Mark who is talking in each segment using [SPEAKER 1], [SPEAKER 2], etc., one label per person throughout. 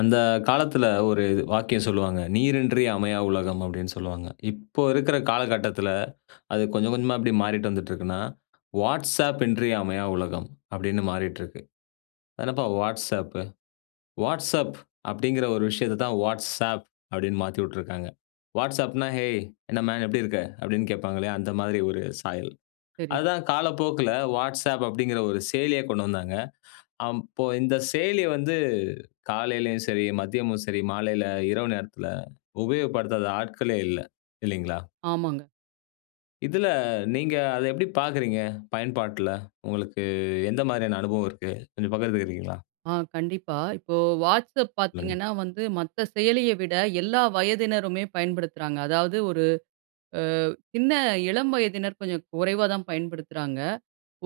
[SPEAKER 1] அந்த காலத்தில ஒரு வாக்கியம் சொல்லுவாங்க. "நீரின்றி அமையா உலகம்" அப்படின்னு சொல்லுவாங்க. இப்போ இருக்கிற காலகட்டத்தில அது கொஞ்சம் கொஞ்சமா மாறிட்டு வந்துட்டு இருக்குன்னா, "வாட்ஸ்அப் இன்றி அமையா உலகம்" அப்படின்னு மாறிட்டிருக்கு. "அது என்னப்பா வாட்ஸ்அப்பு? வாட்ஸ்அப் அப்படிங்கிற ஒரு விஷயத்த தான் வாட்ஸ்ஆப் அப்படின்னு மாத்திவுட்டிருக்காங்க" வாட்ஸ்அப்னா, "ஹேய் என்ன மேன் எப்படி இருக்க?" அப்படின்னு கேட்பாங்க இல்லையா? அந்த மாரி ஒரு சாயல்.
[SPEAKER 2] சரி.
[SPEAKER 1] அதுதான் காலப்போக்கில வாட்ஸ்அப் அப்படிங்கிற ஒரு செயலியா கொண்டு வந்தாங்க. அப்போ இந்த செயலி வந்து காலையிலயும் சரி, மதியமும் சரி, மாலையில, இரவு நேரத்தில உபயோகப்படுத்தாத ஆட்களே இல்ல. இல்லைங்களா?
[SPEAKER 2] ஆமாங்க.
[SPEAKER 1] இதுல நீங்க அத எப்படி பார்க்கிறீங்க? பயன்பாட்ல. உங்களுக்கு எந்த மாரியான அனுபவம் இருக்கு? கொஞ்சம் பகிர்ந்துக்கிறீங்களா?
[SPEAKER 2] ஆ கண்டிப்பா. இப்போ வாட்ஸ்அப்
[SPEAKER 1] சொல்லுங்க.
[SPEAKER 2] பார்த்தீங்கன்னா வந்து மத்த செயலிய விட எல்லா வயதினருமே பயன்படுத்துறாங்க. அதாவது, ஒரு ஆ சின்ன இளம் வயதினர் கொஞ்சம் குறைவா தான் பயன்படுத்துறாங்க.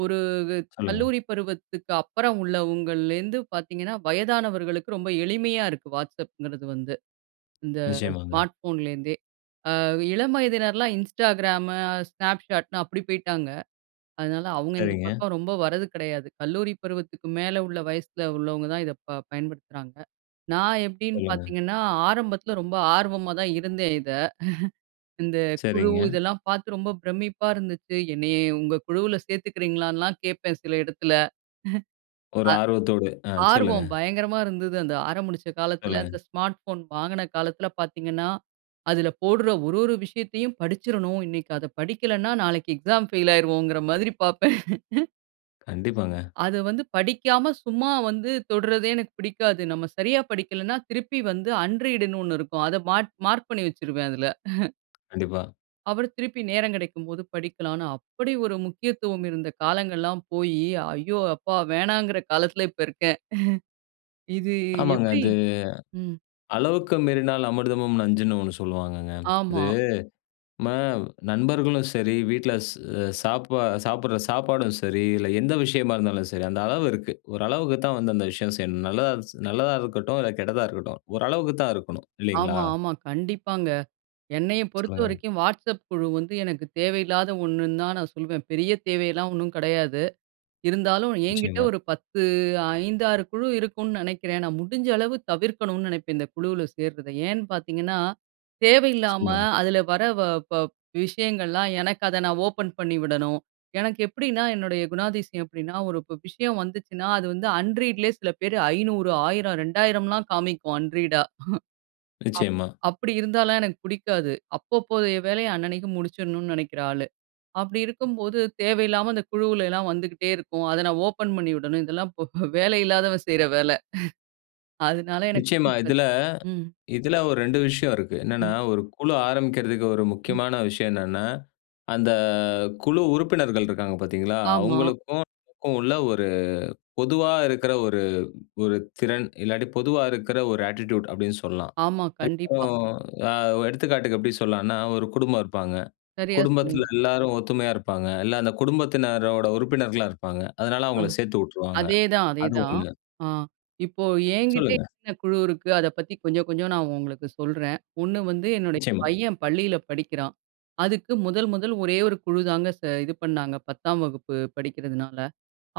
[SPEAKER 2] ஒரு
[SPEAKER 1] சொல்லுங்க.
[SPEAKER 2] கல்லூரி பருவத்துக்கப்புறம் உள்ளவங்கள்லேருந்து பார்த்தீங்கன்னா, வயதானவர்களுக்கு ரொம்ப எளிமையா இருக்கு. வாட்ஸ்அப்ங்கிறது வந்து, இந்த
[SPEAKER 1] நிச்சயமாங்க.
[SPEAKER 2] ஸ்மார்ட் ஃபோன்லேருந்தே. அ இளம் வயதினர்லாம் இன்ஸ்டாகிராம், ஸ்னாப்ஷாட்ன்னு அப்படி போய்ட்டாங்க. அதனால அவங்க இந்த
[SPEAKER 1] சரிங்க.
[SPEAKER 2] பக்கம் ரொம்ப வர்றது கெடையாது. கல்லூரி பருவத்துக்கு மேல உள்ள வயசில உள்ளவங்க தான் இத ப பயன்படுத்துறாங்க. நான் எப்படின்னு
[SPEAKER 1] சொல்லுங்க.
[SPEAKER 2] பார்த்தீங்கன்னா, ஆரம்பத்தில ரொம்ப ஆர்வமா தான் இருந்தேன், இத. இந்த குழு
[SPEAKER 1] சரிங்க.
[SPEAKER 2] இதெல்லாம் பார்த்து ரொம்ப பிரமிப்பா இருந்துச்சு. "என்னேய உங்கள் குழுவுல சேர்த்துக்கிறீங்களான்னு"லாம் கேட்பேன் சில இடத்துல.
[SPEAKER 1] ஒரு
[SPEAKER 2] அ
[SPEAKER 1] ஆர்வத்தோடு. ஆ சொல்லுங்க.
[SPEAKER 2] ஆர்வம் பயங்கரமா இருந்தது. அந்த ஆரமுடிச்ச காலத்தில,
[SPEAKER 1] சொல்லுங்க.
[SPEAKER 2] இந்த ஸ்மார்ட் போன் வாங்கின காலத்தில பார்த்தீங்கனா, அதில போட்ற ஒரு ஒரு விஷயத்தையும் படிச்சுர்றனும். "இன்னைக்கி அத படிக்கலனா, நாளைக்கு எக்ஸாம் பெயில் ஆயிருவோம்"ங்கிற மாதிரி பார்ப்பேன்.
[SPEAKER 1] கண்டிப்பாங்க.
[SPEAKER 2] அது வந்து படிக்காம சும்மா வந்து தொடுறதே எனக்கு பிடிக்காது. நம்ம சரியா படிக்கலன்னா, திருப்பி வந்து அன் ரீட்ன்னு ஒண்ணு இருக்கும். அதை மாட் மார்க் பண்ணி வச்சுருவேன் அதுல.
[SPEAKER 1] கண்டிப்பா.
[SPEAKER 2] [unintelligible] திருப்பி நேரம் கிடைக்கும்போது படிக்கலான்னு, அப்டி ஒரு முக்கியத்துவம் இருந்த காலங்கள்லாம் போயி, ஐயோ அப்பா வேணாங்கற காலத்தில இப்ப இருக்கேன். இது
[SPEAKER 1] ஆமாங்க
[SPEAKER 2] எப்டி?
[SPEAKER 1] அது
[SPEAKER 2] ம்.
[SPEAKER 1] "அளவுக்கு மீறினால் அமிர்தமும் நஞ்சுன்னு" ஒண்ணு சொல்லுவாங்கங்க. இது
[SPEAKER 2] ஆமா.
[SPEAKER 1] நம்ம நண்பர்களும் சரி, வீட்ல ஸ் அ சாப்பா சாப்பிடுற சாப்பாடும் சரி, இதுல எந்த விஷயமா இருந்தாலும் சரி, அந்த அளவு இருக்கு. ஓரளவுக்கு தான் வந்து அந்த விஷயம் செய்யணும். நல்லதாஞ்ச் நல்லதா இருக்கட்டும், இல்ல கெட்டதா இருக்கட்டும். ஓரளவுக்கு தான் இருக்கணும். இல்லைங்களா?
[SPEAKER 2] ஆமா, ஆமா. கண்டிப்பாங்க. என்னைய
[SPEAKER 1] சொல்லுங்க.
[SPEAKER 2] பொறுத்தவரைக்கும் Whatsapp குழு வந்து, எனக்கு தேவையில்லாத ஒண்ணுன்னு தான் நான் சொல்லுவேன். பெரிய தேவையெல்லாம் ஒண்ணும் கெடையாது. இருந்தாலும் என்கிட்ட
[SPEAKER 1] நிச்சியமா.
[SPEAKER 2] ஒரு 10 5-6 குழு இருக்குனு நெனைக்கிறேன். நான் முடிஞ்ச அளவு தவிர்க்கணும்னு நெனைப்பேன் இந்த குழுவுல சேர்றத. ஏன்னு பாத்தீங்கன்னா தேவையில்லாம,
[SPEAKER 1] சொல்லுங்க.
[SPEAKER 2] அதில வர வ ப விஷயங்கள்லாம், எனக்கு அத நான் ஓப்பன் பண்ணி விடணும். எனக்கு எப்டின்னா, என்னுடைய குணாதிசயம் எப்டின்னா, ஒரு இப்போ விஷயம் வந்துச்சுன்னா, அது வந்து அன்ரீட்லயே சில பேரு 500 1000 2000லாம் காமிக்கும் அன்ரீடா அப்
[SPEAKER 1] நிச்சியமா.
[SPEAKER 2] அப்டி இருந்தாலும் எனக்கு பிடிக்காது. அப்பப்போதைய வேலைய அண்ணனுக்கு முடிச்சுடணும்னு நெனைக்கிற ஆளு. அப்டி இருக்கும்போது, தேவையில்லாம இந்த குழுவுல எல்லாம் வந்துகிட்டே இருக்கும். அத நான் ஓப்பன் பண்ணி விடணும். இதெல்லாம் போ வேலை இல்லாதவன் செய்ற வேல அதுனால எனக்கு
[SPEAKER 1] நிச்சியமா
[SPEAKER 2] பிடிக்காது.
[SPEAKER 1] இதில
[SPEAKER 2] ம்.
[SPEAKER 1] இதில ஒரு 2 விஷயம் இருக்கு. என்னென்னா,
[SPEAKER 2] ம்.
[SPEAKER 1] 1 குழு ஆரம்பிக்கிறதுக்கு ஒரு
[SPEAKER 2] ம்.
[SPEAKER 1] முக்கியமான விஷயம் என்னன்னா, அந்த குழு உறுப்பினர்கள் இருக்காங்க பாத்தீங்களா,
[SPEAKER 2] ஆமா.
[SPEAKER 1] அவுங்களுக்கும், [unintelligible] உள்ள ஒரு பொதுவா இருக்கிற ஒரு ஒரு திறன், இல்லாட்டி பொதுவா இருக்குற ஒரு அட்டிட்யூட். அப்டின்னு சொல்லலாம்.
[SPEAKER 2] ஆமா,
[SPEAKER 1] இப்போ,
[SPEAKER 2] கண்டிப்பா.
[SPEAKER 1] அ எடுத்துக்காட்டுக்கு எப்டி சொல்லலான்னா, 1 குடும்பம் இருப்பாங்க.
[SPEAKER 2] சரியா சொன்னீங்க.
[SPEAKER 1] குடும்பத்தில எல்லாரும் ஒத்துமையா இருப்பாங்க. இல்ல அந்த குடும்பத்தினரோட உறுப்பினர்களா இருப்பாங்க. அதனால
[SPEAKER 2] ஆ
[SPEAKER 1] அவுங்கள சேத்து உட்டுருவாங்க
[SPEAKER 2] அதேதான்
[SPEAKER 1] அதுவும்
[SPEAKER 2] அதேதான்.
[SPEAKER 1] ஒண்ணு.
[SPEAKER 2] அ இப்போ என்கிட்டே
[SPEAKER 1] சொல்லுங்க.
[SPEAKER 2] என்ன குழு இருக்கு, அத பத்தி கொஞ்சம் கொஞ்சம் நான் உங்களுக்கு சொல்றேன். ஒண்ணு வந்து என்னுடைய
[SPEAKER 1] நிச்சியமா.
[SPEAKER 2] பையன் பள்ளியில படிக்கிறான். அதுக்கு முதல் முதல் ஒரே 1 குழுதாங்க ச இது பண்ணாங்க. 10ஆம் வகுப்பு படிக்கிறதுனால.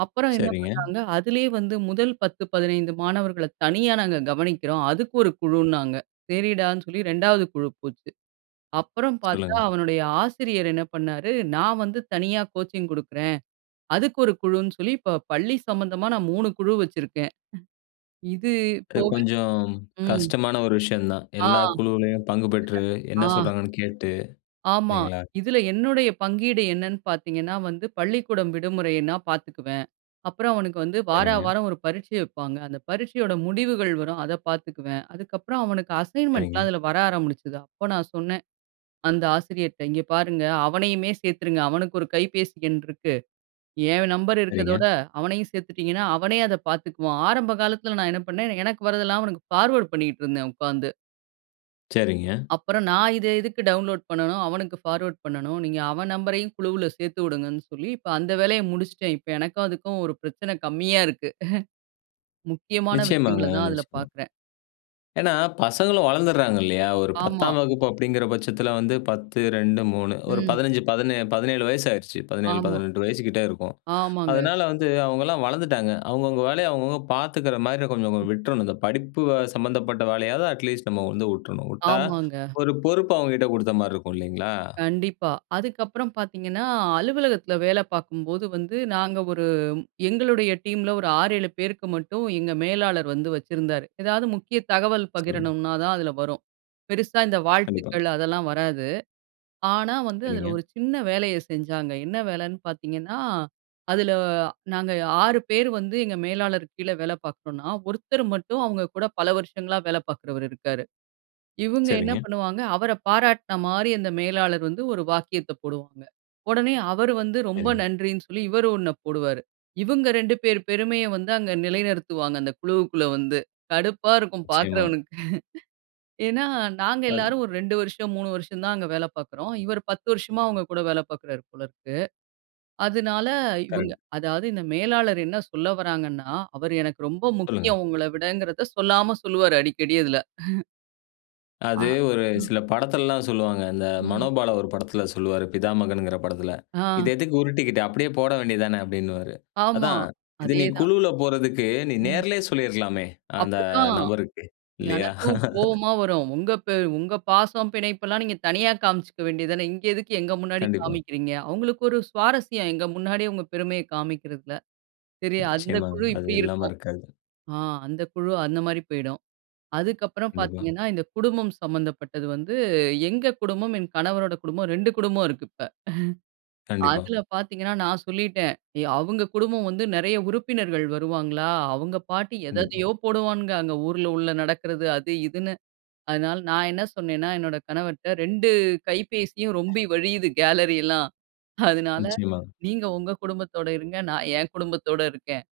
[SPEAKER 2] அப்புறம் என்ன
[SPEAKER 1] சரிங்க.
[SPEAKER 2] பண்ணாங்க அதிலயே வந்து, முதல் 10-15 மாணவர்கள தனியா நாங்க கவனிக்கிறோம். அதுக்கு ஒரு குழுன்னாங்க. சரிடான்னு சொல்லி 2வது குழு போச்சு. அப்புறம் பாத்தா,
[SPEAKER 1] சொல்லுங்க.
[SPEAKER 2] அவனுடைய ஆசிரியர் என்னா பண்ணாரு, நான் வந்து தனியா கோச்சிங் குடுக்குறேன். அதுக்கு 1 குழுன்னு சொல்லி, இப்போ பள்ளி சம்மந்தமா, நான் 3 குழு வச்சிருக்கேன் இது
[SPEAKER 1] இது
[SPEAKER 2] போக
[SPEAKER 1] கொஞ்சம்
[SPEAKER 2] ம்.
[SPEAKER 1] கஷ்டமான ஒரு விஷயம் தான்.
[SPEAKER 2] ஆ
[SPEAKER 1] எல்லா குழுவுலயும் பங்கு பெற்று
[SPEAKER 2] இதுல ஆ,
[SPEAKER 1] என்ன சொல்றாங்கன்னு கேட்டு,
[SPEAKER 2] ஆமா.
[SPEAKER 1] இல்லைங்களா?
[SPEAKER 2] இதுல என்னுடைய பங்கீடு என்னன்னு பாத்தீங்கன்னா வந்து, பள்ளிக்கூடம் விடுமுறைன்னா, பாத்துக்குவேன். அப்புறம் அவனுக்கு வந்து வார
[SPEAKER 1] சரிங்க.
[SPEAKER 2] வாரம் 1 பரீட்சை வப்பாங்க. அந்த பரீட்சையோட முடிவுகள் வரும். அத பாத்துக்குவேன். அதுக்கப்புறம் அவனுக்கு அசைன்மென்ட்லாம்
[SPEAKER 1] சரிங்க.
[SPEAKER 2] அதில வர ஆரம்பிச்சுது. அப்ப நான் சொன்னேன். அந்த ஆசிரியர்ட்ட, "இங்கே பாருங்க! அவனையுமே சேத்துருங்க. அவனுக்கு 1 கைபேசி எண் இருக்கு. என் நம்பர் இருக்கிறதோட,
[SPEAKER 1] சரிங்க.
[SPEAKER 2] அவனையும் சேத்துட்டீங்கன்னா, அவனே அத பாத்துக்குவான்" ஆரம்ப காலத்தில நான் என்ன பண்ணேன், எனக்கு வரதெல்லாம் அவனுக்கு ஃபார்வர்ட் பண்ணிக்கிட்ருந்தேன் உக்காந்து.
[SPEAKER 1] சரிங்க.
[SPEAKER 2] அப்பறம் நான் இத எதுக்கு டவுன்லோட் பண்ணனும், அவனுக்கு பார்வர்ட் பண்ணணும். நீங்க அவன் நம்பரயும் குழுவுல சேர்த்து வுடுங்கன்னு சொல்லி இப்ப அந்த வேலைய முடிச்சிட்டேன். இப்ப எனக்கும் அதுக்கும் ஒரு பிரச்சன கம்மியா இருக்கு முக்கியமான
[SPEAKER 1] நிச்சியமாங்க,
[SPEAKER 2] விஷயங்கள தான் அதில
[SPEAKER 1] நிச்சியமா.
[SPEAKER 2] பார்க்குறேன்.
[SPEAKER 1] ஏன்னா, பசங்களும் வளர்ந்துடுறாங்க இல்லயா! ஒரு
[SPEAKER 2] ஆமா.
[SPEAKER 1] 10ஆம் வகுப்பு அப்டிங்கிற பட்சத்தில வந்து 10 2 3 ஒரு
[SPEAKER 2] ம்.
[SPEAKER 1] 15 பதினே 17 வயசு ஆயிருச்சு. பதினேழு,
[SPEAKER 2] ஆமா.
[SPEAKER 1] பதினெட்டு வயசுக்கிட்டே இருக்கும்.
[SPEAKER 2] ஆமாங்க.
[SPEAKER 1] அதனால வந்து அவுங்களலாம் வளர்ந்துட்டாங்க. அவுங்கவுங்க வேலைய அவுங்கவுங்க பார்த்துக்கிறமாரி கொஞ்சம்,
[SPEAKER 2] ம்.
[SPEAKER 1] கொஞ்சம் விட்ரணும். இந்த படிப்பு சம்மந்தப்பட்ட வேலையாவது அட்லீஸ்ட் நம்ம வந்து விட்ரணும் விட்டா
[SPEAKER 2] ஆமாங்க.
[SPEAKER 1] ஒரு பொறுப்பு அவுங்ககிட்ட குடுத்தமாரி இருக்கும் இல்லேங்களா!
[SPEAKER 2] கண்டிப்பா. அதுக்கப்புறம் பார்த்தீங்கன்னா, அலுவலகத்தில வேல பார்க்கும்போது வந்து நாங்க ஒரு எங்களுடைய டீம்ல ஒரு 6, 7 பேருக்கு மட்டும் எங்க மேலாளர் வந்து வச்சிருந்தாரு. எதாவது முக்கிய தகவல்
[SPEAKER 1] சொல்லுங்க.
[SPEAKER 2] பகிரணும்ன்னா தான் அதில வரும். பெருசா இந்த
[SPEAKER 1] கண்டிப்பா.
[SPEAKER 2] வாழ்த்துக்கள் அதெல்லாம் வராது. ஆனா, வந்து அதில
[SPEAKER 1] சரிங்க.
[SPEAKER 2] ஒரு சின்ன வேலைய செஞ்சாங்க. என்ன வேலன்னு பார்த்தீங்கன்னா, அதில நாங்க 6 பேர் வந்து எங்க மேலாளர் கீழ வேல பார்க்குறோன்னா, ஒருத்தர் மட்டும் அவுங்க கூட பல வருஷங்களா வேல பார்க்குறவரு இருக்காரு. இவுங்க என்ன
[SPEAKER 1] சரிங்க.
[SPEAKER 2] பண்ணுவாங்க? அவர பாராட்னமாரி அந்த மேலாளர் வந்து ஒரு வாக்கியத்த போடுவாங்க. உடனே அவரு வந்து ரொம்ப
[SPEAKER 1] சரிங்க.
[SPEAKER 2] நன்றின்னு சொல்லி இவரு ஒண்ண போடுவாரு. இவுங்க 2 பேரு பெருமைய வந்து அங்க நிலைநிறுத்துவாங்க அந்த குழுவுக்குள்ள வந்து. கடுப்பா இருக்கும்
[SPEAKER 1] நிச்சியமா.
[SPEAKER 2] பார்க்கிறவனுக்கு ஏன்னா, நாங்க
[SPEAKER 1] அது
[SPEAKER 2] எல்லாரும் ஒரு 2 வருஷம், 3 வருஷம் தான் அங்க வேல பார்க்குறோம். இவரு 10 வருஷமா அவுங்கக் கூட வேல பார்க்கிறாரு போல இருக்கு. அதனால இவுங்க
[SPEAKER 1] கரெக்ட்.
[SPEAKER 2] அதாவது இந்த மேலாளர் என்ன சொல்ல வர்றாங்கன்னா, அவரு எனக்கு ரொம்ப
[SPEAKER 1] சொல்லுங்க.
[SPEAKER 2] முக்கியம் உங்கள விடங்கிறத சொல்லாம சொல்லுவாரு, அடிக்கடி அதுல. ஆ,
[SPEAKER 1] அது ஒரு
[SPEAKER 2] ம்.
[SPEAKER 1] சில படத்துலல்லாம் சொல்லுவாங்க. அந்த
[SPEAKER 2] ம்.
[SPEAKER 1] மனோபாலா ஒரு படத்துல சொல்லுவாரு பிதாமகன்ங்கிற படத்துல.
[SPEAKER 2] ஆ.
[SPEAKER 1] "இது எதுக்கு உருட்டிக்கிட்டு? அப்படியே போட வேண்டியது தான!" அப்டின்னுவாரு.
[SPEAKER 2] ஆமா,
[SPEAKER 1] அதான் இது நீ
[SPEAKER 2] அதேதான்.
[SPEAKER 1] குழுவுல போறதுக்கு நீ
[SPEAKER 2] ம்.
[SPEAKER 1] நேர்லயே சொல்லிருக்கலாமே! அந்த
[SPEAKER 2] அப்படிதான்
[SPEAKER 1] நபருக்கு. இல்லையா?
[SPEAKER 2] எனக்கும் கோவமா வரும். உங்க பெ "உங்க பாசம் பிணைப்பு எல்லாம் நீங்க தனியா காமிச்சுக்க வேண்டியது தானே. இங்கே எதுக்கு எங்க முன்னாடி
[SPEAKER 1] கண்டிப்பா.
[SPEAKER 2] காமிக்கிறீங்க?" அவங்களுக்கு ஒரு சுவாரஸ்யம் எங்க முன்னாடி அவுங்க பெருமைய காமிக்கிறதில. சரி அந்த
[SPEAKER 1] நிச்சயமாங்க.
[SPEAKER 2] குழு
[SPEAKER 1] அது
[SPEAKER 2] இப்டி
[SPEAKER 1] இல்லாம
[SPEAKER 2] இருக்கும்.
[SPEAKER 1] இருக்காது.
[SPEAKER 2] ஆ அந்த குழு அந்த மாதிரி போய்டும். அதுக்கப்புறம்
[SPEAKER 1] கண்டிப்பா.
[SPEAKER 2] பார்த்தீங்கன்னா இந்த குடும்பம் சம்மந்தப்பட்டது வந்து, எங்க குடும்பம், என் கணவரோட குடும்பம் 2 குடும்பம் இருக்கு இப்ப.
[SPEAKER 1] கண்டிப்பா.
[SPEAKER 2] அதில பார்த்தீங்கன்னா நான் சொல்லிட்டேன். அவங்க குடும்பம் வந்து நெறைய உறுப்பினர்கள் வருவாங்களா, அவங்க பாட்டி எத
[SPEAKER 1] கண்டிப்பா.
[SPEAKER 2] எதையோ போடுவான்ங்க அங்க ஊர்ல உள்ள நடக்கிறது அது இதுன்னு. அதனால நான் என்ன சொன்னேன்ன்னா என்னுடைய கணவர்ட்ட 2 கைபேசியும் ரொம்பி வழியிது கேலரி எல்லாம். அதனால
[SPEAKER 1] நிச்சயமா.
[SPEAKER 2] "நீங்க உங்க குடும்பத்தோட இருங்க. நான் என் குடும்பத்தோட இருக்கேன்.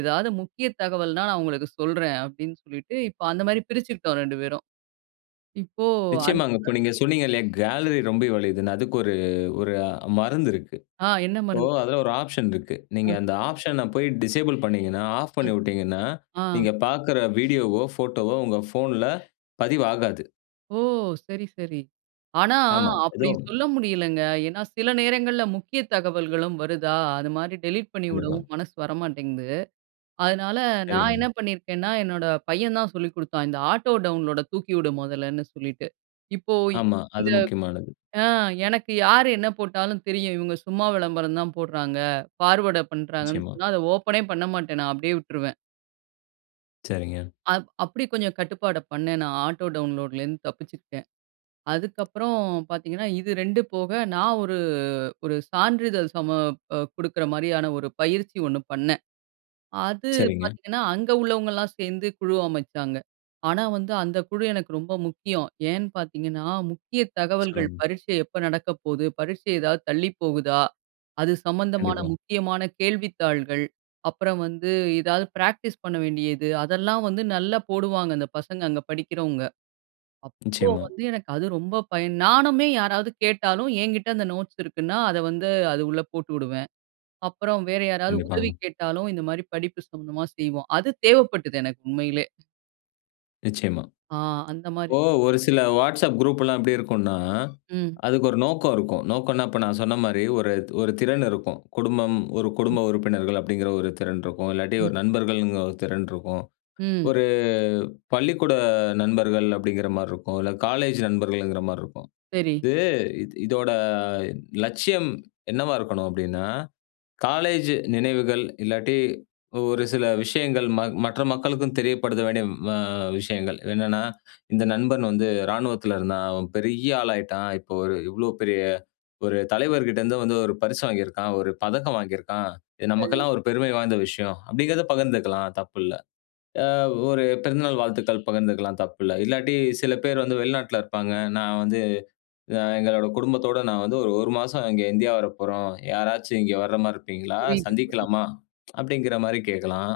[SPEAKER 2] ஏதாவது முக்கிய தகவல்ன்னா நான் உங்களுக்கு சொல்றேன்." அப்டின்னு சொல்லிட்டு இப்போ அந்த மாரி பிரிச்சுக்கிட்டோம் ரெண்டு பேரும். இப்போ அந்த
[SPEAKER 1] நிச்சயமாங்க. இப்ப நீங்க சொன்னீங்கல்லயா கேலரி ரொம்பி வழியுதுன்னு, அதுக்கு ஒரு ஒரு மருந்து இருக்கு.
[SPEAKER 2] ஆ என்ன
[SPEAKER 1] இப்போ
[SPEAKER 2] மருந்து?
[SPEAKER 1] அதில ஒரு ஆப்ஷன் இருக்கு. நீங்க
[SPEAKER 2] ஆ.
[SPEAKER 1] அந்த ஆப்ஷன்ன போயி டிசேபிள் பண்ணீங்கன்னா ஆஃப்
[SPEAKER 2] அ,
[SPEAKER 1] பண்ணி விட்டீங்கன்னா,
[SPEAKER 2] ஆ.
[SPEAKER 1] நீங்க பார்க்கிற வீடியோவோ, போட்டோ வோ உங்க போன்ல பதிவாகாது.
[SPEAKER 2] ஓ! சரி, சரி. ஆனா,
[SPEAKER 1] ஆமா.
[SPEAKER 2] அப்படி
[SPEAKER 1] ஏதும்
[SPEAKER 2] சொல்ல முடியலங்க. ஏனா, சில நேரங்கள்ல முக்கிய தகவல்களும் வருதா? அது மாதிரி டெலிட்
[SPEAKER 1] கண்டிப்பா.
[SPEAKER 2] பண்ணிவிடவும் மனசு வரமாட்டேங்குது. அதனால, நான்
[SPEAKER 1] சரிங்க.
[SPEAKER 2] என்ன பண்ணியிருக்கேன்னா, என்னோட பையன் தான் சொல்லிக் குடுத்தான். இந்த ஆட்டோ டவுன்லோட தூக்கி விடு மொதல்லன்னு சொல்லிட்டு, இப்போ
[SPEAKER 1] ஆமா, அது
[SPEAKER 2] இந்த
[SPEAKER 1] முக்கியமானது.
[SPEAKER 2] ஆ எனக்கு யார் என்ன போட்டாலும் தெரியும். இவங்க சும்மா விளம்பரம் தான் போடுறாங்க, ஃபார்வர்ட் பண்றாங்கன்னு
[SPEAKER 1] நிச்சயமா.
[SPEAKER 2] சொன்னா, அத ஓப்பனே பண்ண மாட்டேன். நான் அப்டியே விட்டுருவேன்.
[SPEAKER 1] சரிங்க.
[SPEAKER 2] அ அப்படி கொஞ்சம் கட்டுப்பாடு பண்ணேன். நான் ஆட்டோ டவுன்லோட்லேந்து தப்பிச்சிருக்கேன். அதுக்கப்புறம் பார்த்தீங்கன்னா, இது 2 போக நான் ஒரு ஒரு சான்றிதழ் சம குடுக்கிற மாரியான ஒரு பயிற்சி ஒண்ணு பண்ணேன். அது
[SPEAKER 1] சரிங்க.
[SPEAKER 2] பார்த்தீங்கன்னா அங்க உள்ளவங்கலாம் சேர்ந்து குழு அமைச்சாங்க. ஆனா, வந்து அந்த குழு எனக்கு ரொம்ப முக்கியம். ஏன்னு பார்த்தீங்கன்னா, முக்கிய தகவல்கள்
[SPEAKER 1] சொல்லுங்க.
[SPEAKER 2] பரீட்சை எப்போ நடக்க போகுது? பரீட்சை ஏதாவது தள்ளி போகுதா? அது சம்மந்தமான
[SPEAKER 1] கண்டிப்பா.
[SPEAKER 2] முக்கியமான கேள்வித்தாள்கள், அப்புறம் வந்து ஏதாவது ப்ராக்டிஸ் பண்ண வேண்டியது அதெல்லாம் வந்து நல்லா போடுவாங்க. அந்த பசங்க அங்க படிக்கிறவங்க. அப்போ
[SPEAKER 1] நிச்சயமா.
[SPEAKER 2] வந்து எனக்கு அது ரொம்ப பயன். நானுமே யாராவது கேட்டாலும் ஏங்கிட்ட அந்த நோட்ஸ் இருக்குன்னா, அத வந்து அது உள்ள போட்டு விடுவேன். அப்புறம் வேற யாராவது உதவி
[SPEAKER 1] கண்டிப்பாங்க.
[SPEAKER 2] கேட்டாலும் இந்த மாரி படிப்பு சம்மந்தமா செய்வோம். அது தேவைப்பட்டது எனக்கு உண்மையிலே.
[SPEAKER 1] நிச்சியமா.
[SPEAKER 2] ஆ அந்த மாரி
[SPEAKER 1] இப்போ ஒரு சில WhatsApp குரூப்லாம் எப்டி இருக்குன்னா,
[SPEAKER 2] ம்.
[SPEAKER 1] அதுக்கு ஒரு நோக்கம் இருக்கும். நோக்கனா, இப்ப நான் சொன்ன மாரி ஒரு ஒரு திறன் இருக்கும் குடும்பம் ஒரு
[SPEAKER 2] ம்.
[SPEAKER 1] குடும்ப உறுப்பினர்கள் அப்டிங்கிற ஒரு திறன் இருக்கும் இல்லாட்டி
[SPEAKER 2] ம்.
[SPEAKER 1] ஒரு நண்பர்கள்ங்கிற ஒரு திறன் இருக்கும்
[SPEAKER 2] ம்.
[SPEAKER 1] ஒரு பள்ளிக்கூட நண்பர்கள் அப்டிங்கிற மாரி இருக்கும் இல்ல காலேஜ் நண்பர்கள்ங்குற மாரி இருக்கும்.
[SPEAKER 2] சரி.
[SPEAKER 1] இது இ இதோட லட்சியம் என்னவா இருக்கணும்? அப்டின்னா, காலேஜ் நினைவுகள் இல்லாட்டி ஒரு சில விஷயங்கள் ம மற்ற மக்களுக்கும் தெரியப்படுத்த வேண்டிய வ விஷயங்கள். என்னன்னா, இந்த நண்பன் வந்து இராணுவத்தில இருந்தான். அவன் பெரிய ஆளா ஆயிட்டான். இப்போ ஒரு இவ்வளோ பெரிய ஒரு தலைவர்கிட்ட இருந்து வந்து ஒரு பரிசு வாங்கியிருக்கான், ஒரு பதக்கம் வாங்கியிருக்கான். இது
[SPEAKER 2] சரி.
[SPEAKER 1] நமக்கெல்லாம் ஒரு பெருமை வாய்ந்த விஷயம் அப்டிங்கிறத பகிர்ந்துக்கலாம். தப்பு இல்ல. ஆ ஒரு பிறந்தநாள் வாழ்த்துக்கள் பகிர்ந்துக்கலாம் தப்பு இல்ல. இல்லாட்டி சில பேர் வந்து வெளிநாட்ல இருப்பாங்க. நான் வந்து ஆ எங்களோட குடும்பத்தோட நான் வந்து ஒரு 1 மாசம் இங்கே இந்தியா வரப்போறோம். யாராச்சும் இங்கே வர மாரி இருப்பீங்களா?
[SPEAKER 2] புரியுது, புரிது.
[SPEAKER 1] சந்திக்கலாமா? அப்டிங்கிற மாரி கேட்கலாம்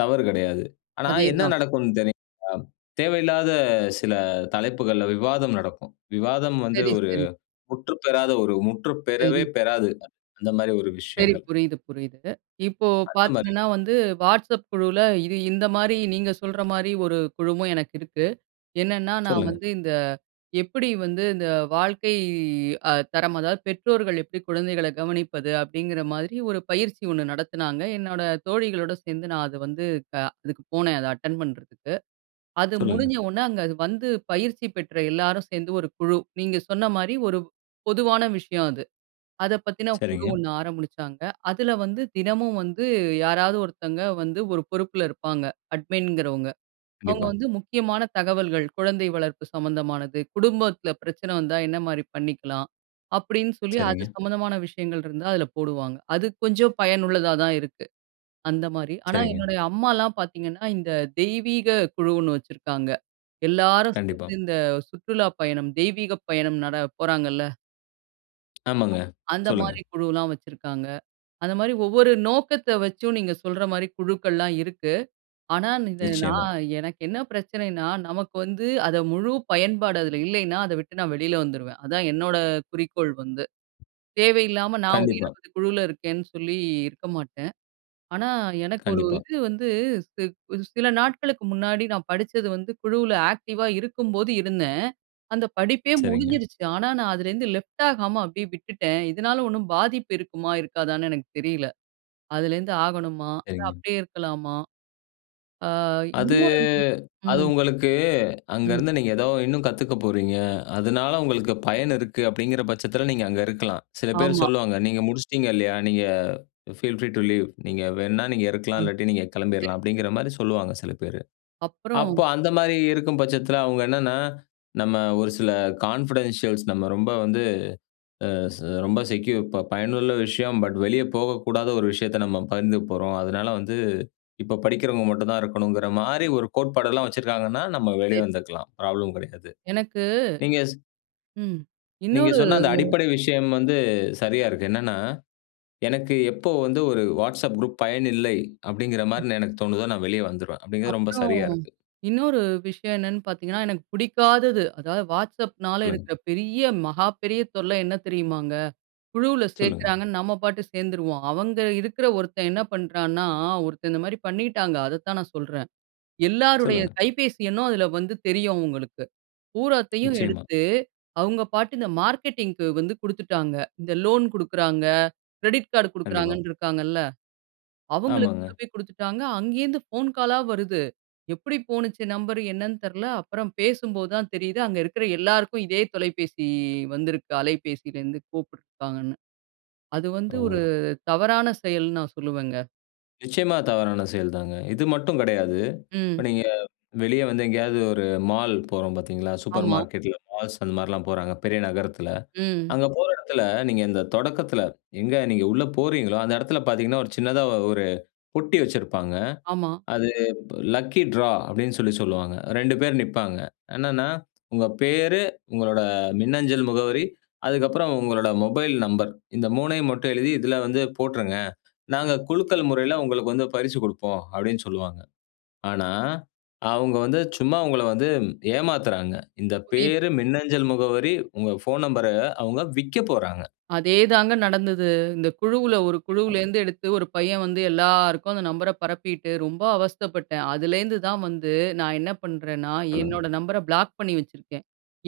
[SPEAKER 1] தவறு கிடையாது. ஆனா, என்ன
[SPEAKER 2] அதேதான்.
[SPEAKER 1] நடக்கும்னு தெரியுங்களா? தேவையில்லாத சில தலைப்புகள்ல விவாதம் நடக்கும் விவாதம் வந்து
[SPEAKER 2] சரி,
[SPEAKER 1] ஒரு
[SPEAKER 2] சரி.
[SPEAKER 1] முற்று பெறாத ஒரு முற்று பெறவே
[SPEAKER 2] சரி.
[SPEAKER 1] பெறாது. அந்த மாரி ஒரு
[SPEAKER 2] சரி.
[SPEAKER 1] விஷயங்கள்.
[SPEAKER 2] புரியுது, புரியுது. இப்போ
[SPEAKER 1] அந்த மாரி
[SPEAKER 2] பார்த்தீங்கன்னா,
[SPEAKER 1] விஷ
[SPEAKER 2] வந்து WhatsApp குழுல இது இந்த மாரி நீங்க சொல்ற மாரி ஒரு குழுமோ எனக்கு இருக்கு. என்னென்னா, நான்
[SPEAKER 1] சொல்லுங்க.
[SPEAKER 2] வந்து இந்த எப்டி வந்து இந்த வாழ்க்கை அ தரம் அதாவது பெற்றோர்கள் எப்டி குழந்தைகள கவனிப்பது? அப்டிங்கிற மாதிரி ஒரு பயிற்சி ஒண்ணு நடத்தினாங்க. என்னோட தோழிகளோட சேர்ந்து நான் அத வந்து அதுக்கு போனேன் அத அட்டெண்ட் பண்றதுக்கு. அது
[SPEAKER 1] சொல்லுங்க.
[SPEAKER 2] முடிஞ்ச உடனே அங்க வந்து பயிற்சி பெற்ற எல்லாரும் சேர்ந்து ஒரு குழு நீங்க சொன்ன மாரி ஒரு பொதுவான விஷயம் அது. அத பத்தின குழு
[SPEAKER 1] சரிங்க.
[SPEAKER 2] ஒண்ணு ஆரம்பிச்சாங்க. அதில வந்து தினமும் வந்து யாராவது ஒருத்தங்க வந்து ஒரு பொறுப்புல இருப்பாங்க அட்மின்கிறவங்க. அவங்க
[SPEAKER 1] கண்டிப்பா.
[SPEAKER 2] வந்து முக்கியமான தகவல்கள் குழந்தை வளர்ப்பு சம்மந்தமானது, குடும்பத்தில பிரச்சனை வந்தா என்ன மாரி பண்ணிக்கலாம்? அப்டின்னு சொல்லி அது
[SPEAKER 1] சரிங்க.
[SPEAKER 2] சம்மந்தமான விஷயங்கள் இருந்தா அதில போடுவாங்க. அது கொஞ்சம் பயனுள்ளதா தான் இருக்கு அந்த மாரி. ஆனா,
[SPEAKER 1] சரிங்க.
[SPEAKER 2] என்னுடைய அம்மாலாம் பார்த்தீங்கன்னா, இந்த தெய்வீக குழுன்னு வச்சிருக்காங்க எல்லாரும்
[SPEAKER 1] கண்டிப்பா.
[SPEAKER 2] சேர்ந்து இந்த சுற்றுலா பயணம் தெய்வீகப் பயணம் நட போறாங்கல்ல. அ
[SPEAKER 1] ஆமாங்க.
[SPEAKER 2] அந்த
[SPEAKER 1] சொல்லுங்க.
[SPEAKER 2] மாரி குழுலாம் வச்சுருக்காங்க. அந்த மாரி ஒவ்வொரு நோக்கத்த வச்சும், நீங்க சொல்ற மாரி குழுக்கள்லாம் இருக்கு. ஆனா இந்த
[SPEAKER 1] நிச்சியமா.
[SPEAKER 2] நான் எனக்கு என்ன பிரச்சனைன்னா, நமக்கு வந்து அத முழு பயன்பாடு அதில இல்லைன்னா, அதை விட்டு நான் வெளில வந்துருவேன். அதான் என்னோட குறிக்கோள் வந்து. தேவையில்லாம நான் ஒரு
[SPEAKER 1] கண்டிப்பா.
[SPEAKER 2] 20 குழுவுல இருக்கேன்னு சொல்லி, இருக்க மாட்டேன். ஆனா, எனக்கு ஒரு
[SPEAKER 1] கண்டிப்பா.
[SPEAKER 2] இது வந்து ஸி வ்து சில நாட்களுக்கு முன்னாடி நான் படிச்சது வந்து குழுல ஆக்டிவா இருக்கும்போது இருந்தேன். அந்த படிப்பே
[SPEAKER 1] சரிங்க.
[SPEAKER 2] முடிஞ்சிடுச்சு. ஆனா நான் அதுலேருந்து லெஃப்ட் ஆகாம அப்டியே விட்டுட்டேன். இதனால ஒண்ணும் பாதிப்பு இருக்குமா, இருக்காதான்னு எனக்கு தெரியல. அதுலேருந்து ஆகணுமா, இல்ல
[SPEAKER 1] சரிங்க.
[SPEAKER 2] அப்டியே இருக்கலாமா? ஆ
[SPEAKER 1] அது
[SPEAKER 2] இன்னொரு
[SPEAKER 1] அது
[SPEAKER 2] ம்.
[SPEAKER 1] உங்களுக்கு, அங்க
[SPEAKER 2] ம்.
[SPEAKER 1] இருந்து நீங்க ஏதோ இன்னும் கத்துக்க போறீங்க, அதுனால உங்களுக்கு பயன் இருக்கு, அப்டிங்கிற பட்சத்தில நீங்க அங்க இருக்கலாம். சில பேர்
[SPEAKER 2] ஆமா.
[SPEAKER 1] சொல்லுவாங்க, நீங்க முடிச்சிட்டீங்க இல்லையா, நீங்க ஃபீல் ஃப்ரீ டூ லீவ். "நீங்க வேண்ணா நீங்க
[SPEAKER 2] அ.
[SPEAKER 1] இருக்கலாம், இல்லாட்டி நீங்க கெளம்பிர்லாம்"
[SPEAKER 2] சரி,
[SPEAKER 1] அப்டிங்கிற
[SPEAKER 2] சரி.
[SPEAKER 1] மாரி சொல்லுவாங்க. சில பேரு. அப்போ
[SPEAKER 2] அப்பறம்.
[SPEAKER 1] அந்த மாரி இருக்கும் பட்சத்தில, அவுங்க என்னன்னா, நம்ம ஒரு சில கான்ஃபிடன்ஷியல்ஸ் நம்ம ரொம்ப வந்து அ ரொம்ப ச செக்யூர் ப பயனுள்ள விஷயம். பட் வெளியே போகக்கூடாத ஒரு விஷயத்த நம்ம பகிர்ந்துக்க போறோம். அதனால வந்து இப்ப படிக்கிறவங்க மட்டும் தான் இருக்கணும்ங்கிற மாரி, ஒரு கோட்பாடு எல்லாம் வச்சிருக்காங்கன்னா, நம்ம வெளிய
[SPEAKER 2] சரி.
[SPEAKER 1] வந்துக்கலாம். ப்ராப்ளம் கிடையாது.
[SPEAKER 2] எனக்கு
[SPEAKER 1] நீங்க சொ
[SPEAKER 2] ம்,
[SPEAKER 1] நீங்க
[SPEAKER 2] இன்னொரு
[SPEAKER 1] சொன்ன அந்த அடிப்படை விஷயம் வந்து சரியா இருக்கு. என்னென்னா, எனக்கு எப்போ வந்து, "ஒரு Whatsapp குரூப் பயன் இல்லை அப்டிங்கிற
[SPEAKER 2] ம்.
[SPEAKER 1] மாரி நான், எனக்கு தோணுதோ நான் வெளிய வந்துருவேன்" அப்டிங்கிறது ரொம்ப
[SPEAKER 2] அப்புறம்
[SPEAKER 1] சரியா இருக்கு.
[SPEAKER 2] இன்னொரு விஷயம் என்னென்னு பாத்தீங்கன்னா, எனக்கு புடிக்காதது, அதாவது Whatsappனால,
[SPEAKER 1] சொல்லுங்க.
[SPEAKER 2] இருக்குற பெரிய, மகாப்பெரிய தொல்ல என்ன தெரியுமாங்க? குழுவுல
[SPEAKER 1] சொல்லுங்க.
[SPEAKER 2] சேக்கிறாங்கன்னு நம்ம பாட்டு சேந்துருவோம். அவங்க இருக்குற ஒருத்தன் என்ன பண்ணுறான்னா, ஒருத்தன் இந்த மாரி பண்ணிட்டாங்க. அதத்தான் நான் சொல்றேன். எல்லாருடைய
[SPEAKER 1] சொல்லுங்க.
[SPEAKER 2] கைபேசி எண்ணும் அதில வந்து தெரியும் அவுங்களுக்கு. பூராத்தையும்
[SPEAKER 1] நிச்சியமா.
[SPEAKER 2] எடுத்து அவுங்க பாட்டு இந்த மார்க்கெட்டிங்க்கு வந்து குடுத்துட்டாங்க. இந்த லோன் குடுக்குறாங்க கிரெடிட் காடு
[SPEAKER 1] கண்டிப்பா.
[SPEAKER 2] குடுக்குறாங்கன்னு இருக்காங்கல்ல, அவுங்களுக்கு
[SPEAKER 1] ஆமாங்க.
[SPEAKER 2] கொண்டு போய் குடுத்துட்டாங்க. அங்கேருந்து போன் காலா வருது. எப்புடி போணுச்சுன்னா, நம்பர் என்னான்னு தெர்ல. அப்புறம் பேசும்போது தான் தெரியுது. அங்க இருக்குற எல்லாருக்கும் இதே தொலைபேசி வந்திருக்கு. அலைபேசியிலருந்து கூப்பிட்ருக்காங்கன்னு. அது வந்து
[SPEAKER 1] ஓ.
[SPEAKER 2] ஒரு தவறான செயல்ன்னு நான் சொல்லுவேங்க.
[SPEAKER 1] நிச்சியமா. தவறான செயல் தாங்க. இது மட்டும் கிடையாது. இப்ப
[SPEAKER 2] ம்.
[SPEAKER 1] நீங்க வெளிய வந்து எங்கேயாவது ஒரு மால் போறோம் பார்த்தீங்களா, சூப்பர்
[SPEAKER 2] ஆமா.
[SPEAKER 1] மார்க்கெட்டில மால்ஸ் அந்த மாரிலாம் போறாங்க பெரிய நகரத்துல.
[SPEAKER 2] ம்.
[SPEAKER 1] அங்க போற இடத்துல நீங்க இந்த தொடக்கத்தில எங்க நீங்க உள்ள போறீங்களோ அந்த இடத்துல பார்த்தீங்கன்னா, ஒரு சின்னதா 1 பொட்டி வச்சிருப்பாங்க.
[SPEAKER 2] ஆமா.
[SPEAKER 1] அது லக்கி டிரா அப்டின்னு சொல்லி சொல்லுவாங்க. 2 பேர் நிப்பாங்க. என்னன்னா, உங்க பெயர் உங்களோட மின்னஞ்சல் முகவரி, அதுக்கப்புறம் உங்களோட மொபைல் நம்பர் இந்த 3யும் மட்டும் எழுதி இதில வந்து போட்டுருங்க. நாங்க குலுக்கல் முறையில உங்களுக்கு வந்து பரிசு குடுப்போம் அப்டின்னு சொல்லுவாங்க. ஆனா, அவங்க வந்து சும்மா உங்கள வந்து ஏமாத்துறாங்க. இந்த பெயர்,
[SPEAKER 2] [unintelligible]
[SPEAKER 1] மின்னஞ்சல் முகவரி, உங்க போன் நம்பர் அவங்க விக்கப் போறாங்க.
[SPEAKER 2] அதேதாங்க நடந்தது. இந்த குழுவுல ஒரு
[SPEAKER 1] [unintelligible]
[SPEAKER 2] குழுவுலேருந்து எடுத்து 1 பையன் வந்து எல்லாருக்கும் அந்த நம்பர பரப்பிட்டு ரொம்ப அவஸ்தைப்பட்டேன். அதுலேருந்து தான் வந்து நான் என்ன பண்றேன்னா,
[SPEAKER 1] சொல்லுங்க.
[SPEAKER 2] என்னோட நம்பர பிளாக் பண்ணி வச்சிருக்கேன்.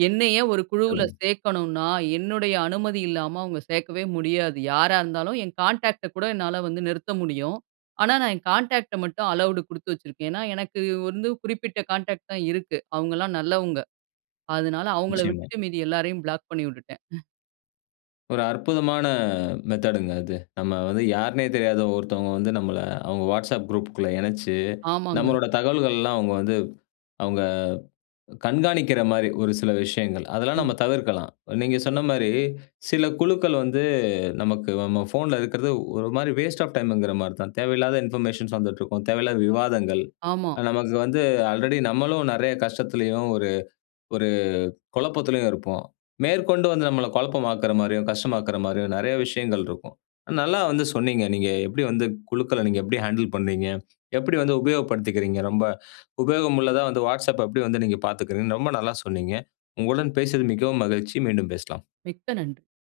[SPEAKER 2] என்ன ஏன் ஒரு குழுவுல
[SPEAKER 1] சொல்லுங்க.
[SPEAKER 2] சேர்க்கணுன்னா என்னுடைய அனுமதி இல்லாம அவங்க சேர்க்கவே முடியாது. யாரா இருந்தாலும் என் கான்டாக்ட்ட கூட என்னால வந்து நிறுத்த முடியும். ஆனா, நான் என் கான்டாக்ட்ட மட்டும் அலவுடு குடுத்து வச்சிருக்கேன். ஏனா, எனக்கு வந்து குறிப்பிட்ட கான்டாக்ட் தான் இருக்கு அவங்கலாம் நல்லவங்க. அதுனால அவங்கள
[SPEAKER 1] நிச்சியமா.
[SPEAKER 2] விட்டுட்டு மீதி எல்லாரையும் பிளாக் பண்ணி விட்டுட்டேன்.
[SPEAKER 1] ஒரு அற்புதமான மெத்தேட்ங்க அது. நம்ம வந்து யாருன்னே தெரியாத ஒருத்தவங்க வந்து நம்மள அவங்க Whatsapp குரூப் குள்ள இணைச்சு,
[SPEAKER 2] ஆமாங்க.
[SPEAKER 1] நம்மளோட தகவல்கள் எல்லாம் அவங்க வந்து அவங்க கண்காணிக்கிற மாரி ஒரு சில விஷயங்கள். அதெல்லாம் நம்ம
[SPEAKER 2] ம்.
[SPEAKER 1] தவிர்க்கலாம். நீங்க சொன்ன மாரி சில குழுக்கள் வந்து நமக்கு நம்ம போன்ல இருக்கிறது ஒரு மாரி வாஸ்ட் ஆஃப் டைம்ங்குற மாரி தான். தேவையில்லாத இன்பர்மேஷன்ஸ் வந்துட்டு இருக்கும் தேவையில்லாத விவாதங்கள்.
[SPEAKER 2] ஆமா.
[SPEAKER 1] நமக்கு வந்து ஆல்ரெடி நம்மளும் நெறைய கஷ்டத்திலேயும் ஒரு ஒரு குழப்பத்திலயும் இருப்போம். மேற்கொண்டு வந்து நம்மள பழப்பமாக்குற மாரியும், கஷ்டமாக்குற மாரியும் நெறைய விஷயங்கள் இருக்கும். நல்லா வந்து சொன்னீங்க நீங்க எப்டி வந்து குழுக்கள நீங்க எப்டி ஹேண்டில் பண்ணீங்க, எப்டி வந்து உபயோகப்படுத்திக்கிறீங்க. ரொம்ப உபயோகம் உள்ளதா வந்து Whatsapp எப்டி வந்து நீங்க பார்த்துக்குறீங்க ரொம்ப நல்லா சொன்னீங்க. உங்களுடன் பேசியது மிகவும் மகிழ்ச்சி. மீண்டும் பேசலாம்.
[SPEAKER 2] மிக்க நன்றி.